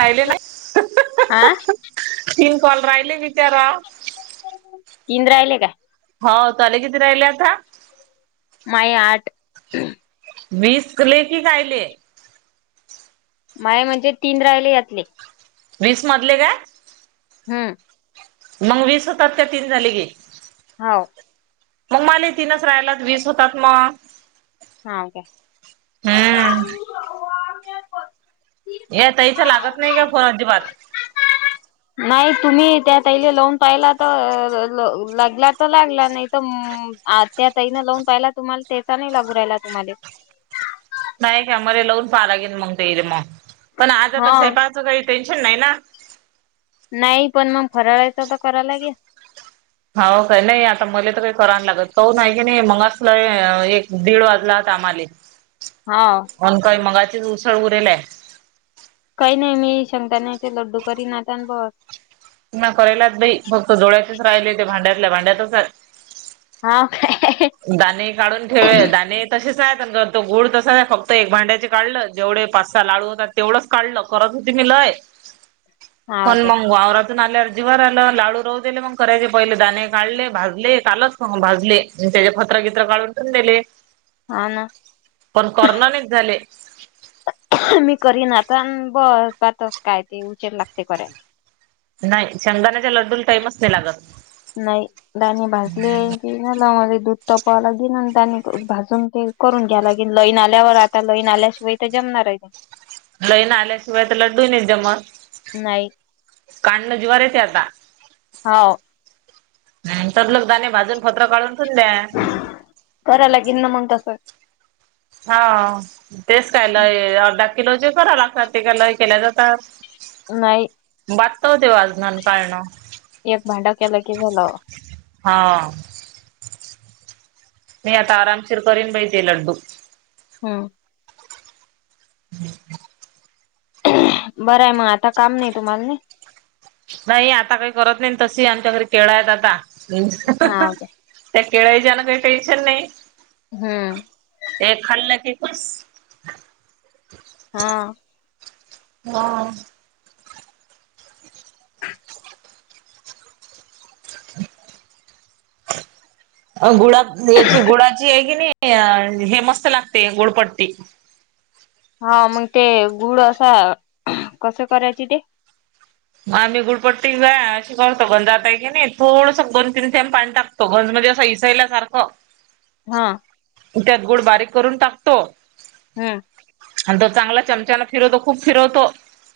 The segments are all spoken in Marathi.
राहिले हॅलो. आ नाही, तीन कॉल राहिले बिचारा. तीन राहिले काय? हो तले किती राहिले आता? माये आठ. वीस कले की कायले? माये म्हणजे तीन रायले यातले. वीस मधले का? हम्म. मग वीस होतात का, तीन झाली की? हाव. मग मला तीनच राहायला वीस होतात मग. हां काय? हम्म [unintelligible] या ताईचं लागत नाही का फोन अजिबात? नाही तुम्ही त्या ताईले लावून पाहिला तर लागला तर लागला नाही तर ह त्या ताईना लावून पाहिला तुम्हाला त्याचा नाही लागू राहिला तुम्हाला? नाही का माले लावून पहाला लागेल मग ताईला मग पण आज आता हा. सैपाकाचं काही टेन्शन नाही ना? नाही पण मग फराळायचं तर कराव लागेल. हाव काय? नाही आता मला तर करायला लागत कौ नाही आहे की नाही मंग असलं एक दीड वाजलाता आम्हाले. [inaudible] हा अन काय, मगाचीच उसळ उरेलाय. काय नाय मी शेंगदाण्याचे लड्डू करीनं आता आणि बस ना करायलाच बई, फक्त जोळ्याचेच राहिले ते भांड्यातल्या भांड्यातच हाय हो काय? दाणे काढून ठेवे दाणे तसेच आहेत. तो गुळ तसाचं ये फक्त एक भांड्याचे काढलनं. जेवढे पाच सहा लाडू होतात तेवढंच काढलं, करत होते मी लय, हाव पण काय मंग वावरात तिथून आल्यावर जिवावर आलं. लाडू राहूदेले मंग करायचे पहिले दाणे काढले भाजले कालच मग भाजले. मंग त्याचे फत्रांकित्रां काढून ठेऊन दिले, हाव ना. पण करर्ण नाहीच झाले. मी करीन आता बस जातस काय ते उचेर लागतय करायला. नाय शेंगदाण्याच्या लड्डूला टाईमच नाय लागत. नाही दाणे भाजले की, झाल म मी दूध तापावाला घेईन आणि दाने भाजून घेईन. करून घ्याय लागेल लईन आल्यावर आता लईन आल्याशिवाय त जमणार हाय का लईन आल्याशिवाय त लड्डू नाही जमत. नाही काडनं जीवावर येत आता हाव. हूं, तद लक दाणे भाजून फत्र काढून ठेऊन द्या. कराय लागिल ना मंग तसं हा तेच काय, लय अर्धा किलो चे करावे लागतात ते काय लय केल्या जातात. नाही. बादत होते आज ननं पाळणं एक भांडा केला की झाल हा मी आता आरामशीर करीन बाई ते लड्डू हम्मं [unintelligible] बरंय म आता काम नाही, तुम्हाला नाय. नाही, आता काय करत नाय तशही आमच्या घरी केळ आहेत आता हाव काय त्या केळय च्यान काय का टेन्शन नाय. हम्म एक खाल्लं की फूस हा हा अ गुळात, याची गुळाची हाय की नी ते हे मस्त लागते गुळपट्टी हा मंग ते गुळ असा कसं करायची ते म आम्ही गुळपट्टी [unintelligible] अशी करतो पण जाताय की नाय, थोडसं दोन तीन थेंब पाणी टाक तो गंज मध्ये असा इसायल्या सारखं हा त्यात गुळ बारीक करून टाकतो. हा आणि तो चांगला चमचाना फिरवतो. खूप फिरवतो.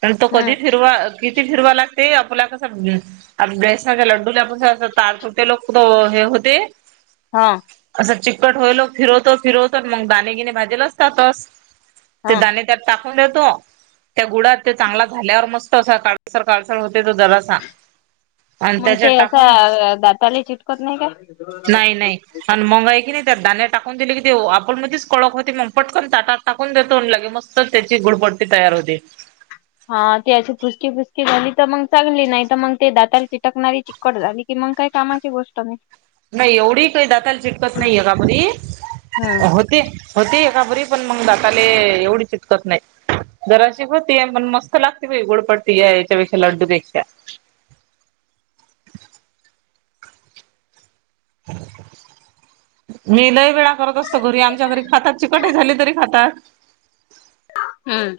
आणि तो हम्म कधी फिरवा किती फिरवा लागते आपला कसां आप बेसना का लड्डूला आपण कस तार फुटायलोक हे होते. हा असं चिकट होईलो फिरवतो फिरवतो. मंग दाणे गिणे भाजेल असतातचं. ते हा दाणे त्यात टाकून देतो त्या गुळात ते चांगला झाल्यावर मस्त असआता. सकाळ होते तो त्याला सांग. मग ते असं दाताले चिटकत नाही का. नाही नाही आणि मगाय की नाही तर दाण्या टाकून दिले की ते आपण मधच कळख होते मग पटकन तााटात. टाकून देत होते लागे मस्त त्याची गुळपट्टी तयार होते. हा ते पुसकी पुसकी झाली तर मग चांगली नाही तर मग ती दाताला चिटकणारी कड की काय कामाची गोष्ट नाही. नाही एवढी काही दाताल चीटकत नाहीये हम्म ते एवढी बरी पण मग दाताले एवढी चिटकत नाही. जरा अशी होतीय पण मस्त लागते भई गुळ बट्टी या याच्यापेक्षा लंडुपेक्षा. ह... मी लय वेळा करत असतो घरी आमच्या घरी खातात चिकटे झाली तरी खातात. हम्म...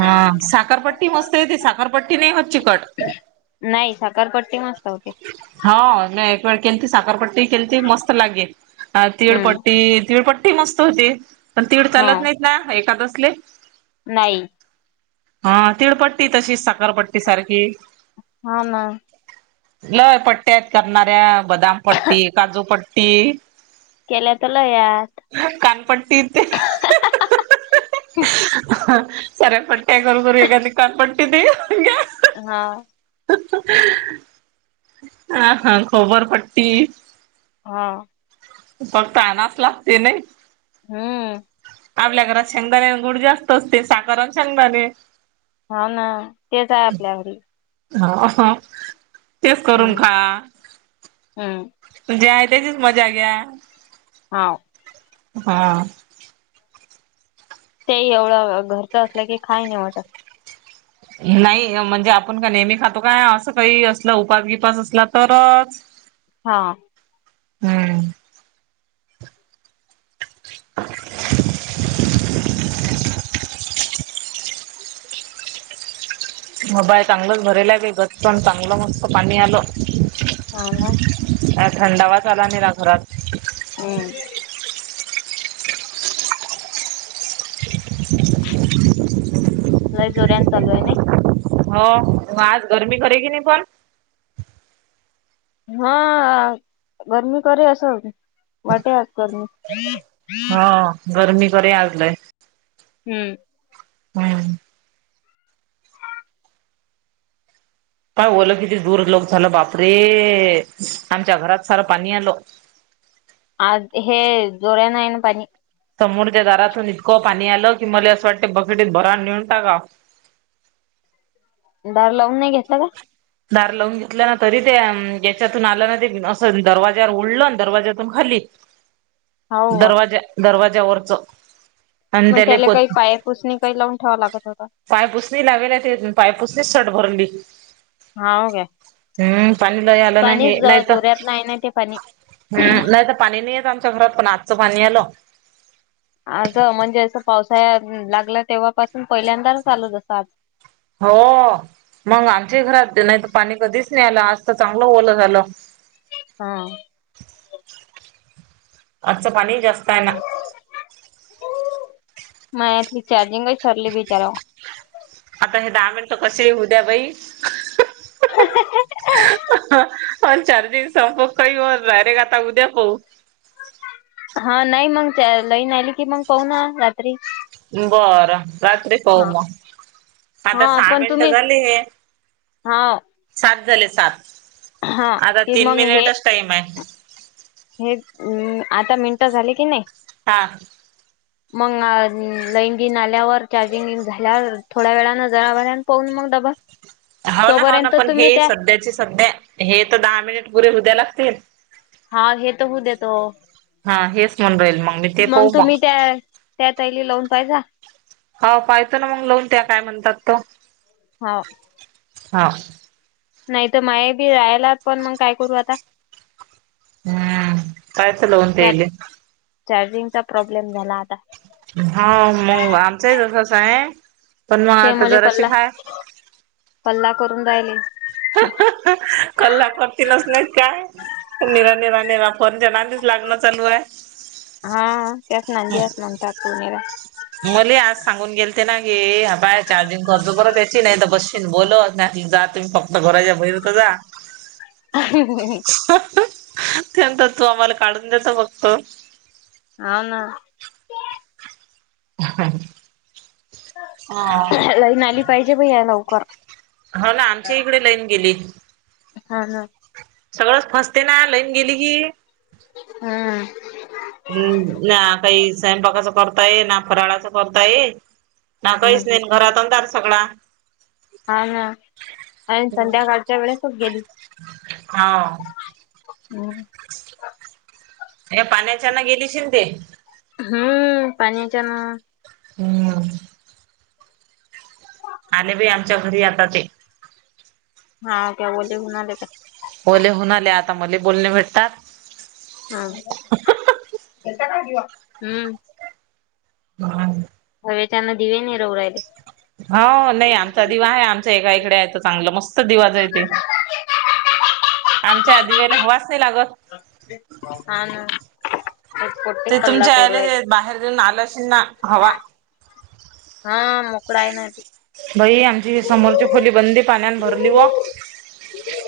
ह साखरपट्टी मस्त येते साखरपट्टी नाही होत चिकट. नाही साखरपट्टी मस्त होते. हा ते एक वेळ केलती साखरपट्टी केलती मस्त लागेल हम्म तीळपट्टी, तीळपट्टी. ती मस्त होती पण तीळ हा चालत नाहीत ना एकादसले. नाही.. हा तीळपट्टी तशीच साखरपट्टी सारखी. हा ना लय पट्ट्यात करणाऱ्या बदाम पट्टी काजूपट्टी. केल्या ल यात. कानपट्टी ते. सगळ्या पट्या करु करु एखादी कानपट्टि देईल. हा.. [unintelligible] हा.. [unintelligible] हम्म.. आपल्या घरात शेंगदाणे गुड जास्त असते साखर आणि शेंगदाणे. हो ना तेच आपल्याकडे. हो तेच करून खा. हम्.. [unintelligible] हाव.. हा ते एवढं [inaudible] असलं की काय नाही वाटत. नाही आपण नेहमी खातो काय काही असं उपास बीपास असला तरच. [inaudible] हा... हम्म... [unintelligible] [unintelligible] [unintelligible] [inaudible] हम्... लय जोऱ्यान चालू आहे ना? [unintelligible] [inaudible] [unintelligible] हम्म हम्म [unintelligible] आज हे जोराने हेना पाणी. [unintelligible] दार नाही लावून घेतलं का? दार लावून घेतलं ना तरी त्या याच्यातून आलं ना ते असं दरवाज्यावर उडलं दरवाज्यातून खाली. हाव का? दरवाज्या दरवाज्यावरच आणि मग त्याले त्याला प काही पायपुसणी काय लावून ठेवावं लागतं का? [unintelligible] हाव काय? [unintelligible] हम्म पाणीच लयदा जोऱ्यात नाही ना ते पाणी पाणी नाही येत पण आजचं पाणी आलं. आज म्हणजे असं पावसाळ्या लागला तेव्हापासून पहिल्यांदाच चालू जसं आज हो मग आमच्या घरात नाही तर पाणी कधीच नाही आलं आज तर चांगलं ओलं झालं. हम्म आजचं पाणी जास्त आहे ना? [unintelligible] आता हे दहा मिनटं कसे येऊ द्या बाई. [unintelligible] [unintelligible] [unintelligible] [inaudible] बरं चालतंय पाहू हा मग आता हा सहा पण मिनिटं तुम्ही झाली हे हा सात झाले सात. हा आ की तीन मग हे मिनिटच टाईम आहे. हे आता मिनटं झाले की नाही? हा मग लाईनगीन आल्यावर चार्जिंग झाल्यावर थोड्या वेळा पाहून मग डबा हो ना ह ना तोपर्यंत पण हे तुम्ही त्या सध्याची सध्या हे तर दहा मिनिटं पुरे होऊ दयाव लागतेत. हा हे तर होऊ देतो ओ. हा हेच म्हणून राहीले मग मी ते पाहू मग त्याार [unintelligible] त्या ताईलीला लावून पाहिजा. हो पाहेच ना मग लवून त्या काय म्हणतात तो हो हा नाही तर माय बी राहालात पण मग काय करू आता? हम्म कायतल चार वतेईले [unintelligible] चार्जिंगचा प्रॉब्लेम झाला आता. हम्म मग आमचंही तसंच आहे पण मग जराशी हाय पल्ला करून राहिले. काल [unintelligible] केलाच नाही काय निरा निरा निरा फण जनानीच लागणं चालू आहे. हा त्यास नंदीयात म्हणतात [unintelligible] मले आज सांगून गेल ते ना की ह बाय चार्जिंग करतो [unintelligible] याची नाही तर बसशीन बोलत. नाही जाते तुम्ही फक्त घराच्या बहिर तर जा. [unintelligible] त्यांतर तू आम्हाला काढून देत बघतो. हाव ना. [unintelligible] लाईन आली पाहिजे बया लवकर. हो ना आमच्या इकडे लाईन गेली. हा ना. सगळंच फसते ना लाईन गेली की. हम्म. हम्म ना आता ही स्वयंपाकाचं करताय ना फराळाचं करतायई. हम्म काहीच नाही घरात अंधार सगळा. हा ना ऐन संध्याकाळच्या वेळेसचं गेली. हा हम्म. या पाण्याच्याना गेली [unintelligible] हम्म पाणीच्यानं. हम्म. आले बाई आमच्या घरी आता ते. हा का? वले होऊन आले का? ओले होऊन आले आता मले बोलणे भेटतात. हम्म [unintelligible] हम्म. [unintelligible] हवेच्यानं दिवे नाही राहू राहिले. हो नाही आमचा दिवा आहे आमचा एका इकड याच चांगलं मस्त दिवा जळते. [unintelligible] आमच्या दिव्याला हवाच नाही लागत. हा ना. एक पोट्टे ते कल्ला तुमच्या करू राहिले याले बाहेर देऊन आलं असेल ना हवा. हा मोकळाय ना ते. भाई आमची समोरची खोली बंदी पाण्यानं भरली व.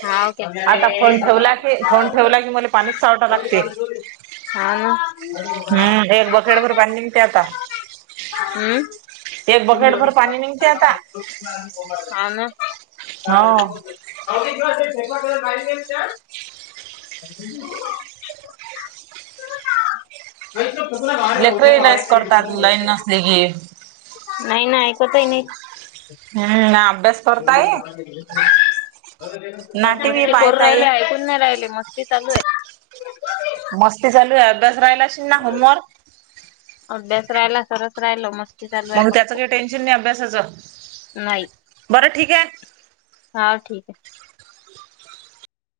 हाव आता फोन ठेवला की काय फोन ठेवला की पाणीच सावटा हा लागते. ना. हम्म. हम्म एक हा बकेट भर पाणी निघते आता. अम्म? एक बकेटभर पाणी निघते आता. हा ना. हो. [unintelligible] [unintelligible] लेकर लईच करतात लाईन नसली की नाही नाही ऐकतही नाही. हम्म ना अभ्यास करताय ना टी व्ही मस्ती करू पाहताय राहिला ऐकू च नाही राहिले मस्ती चालू आहे. मस्ती चालू झाली अभ्यास राहिला असेल ना होमवर्क? अभ्यास राहिला सगळंच राहिलं मग म्हणून त्याचं काही टेन्शन नाही अभ्यासाचं नाही बरं ठीक आहे हा ठीक आहे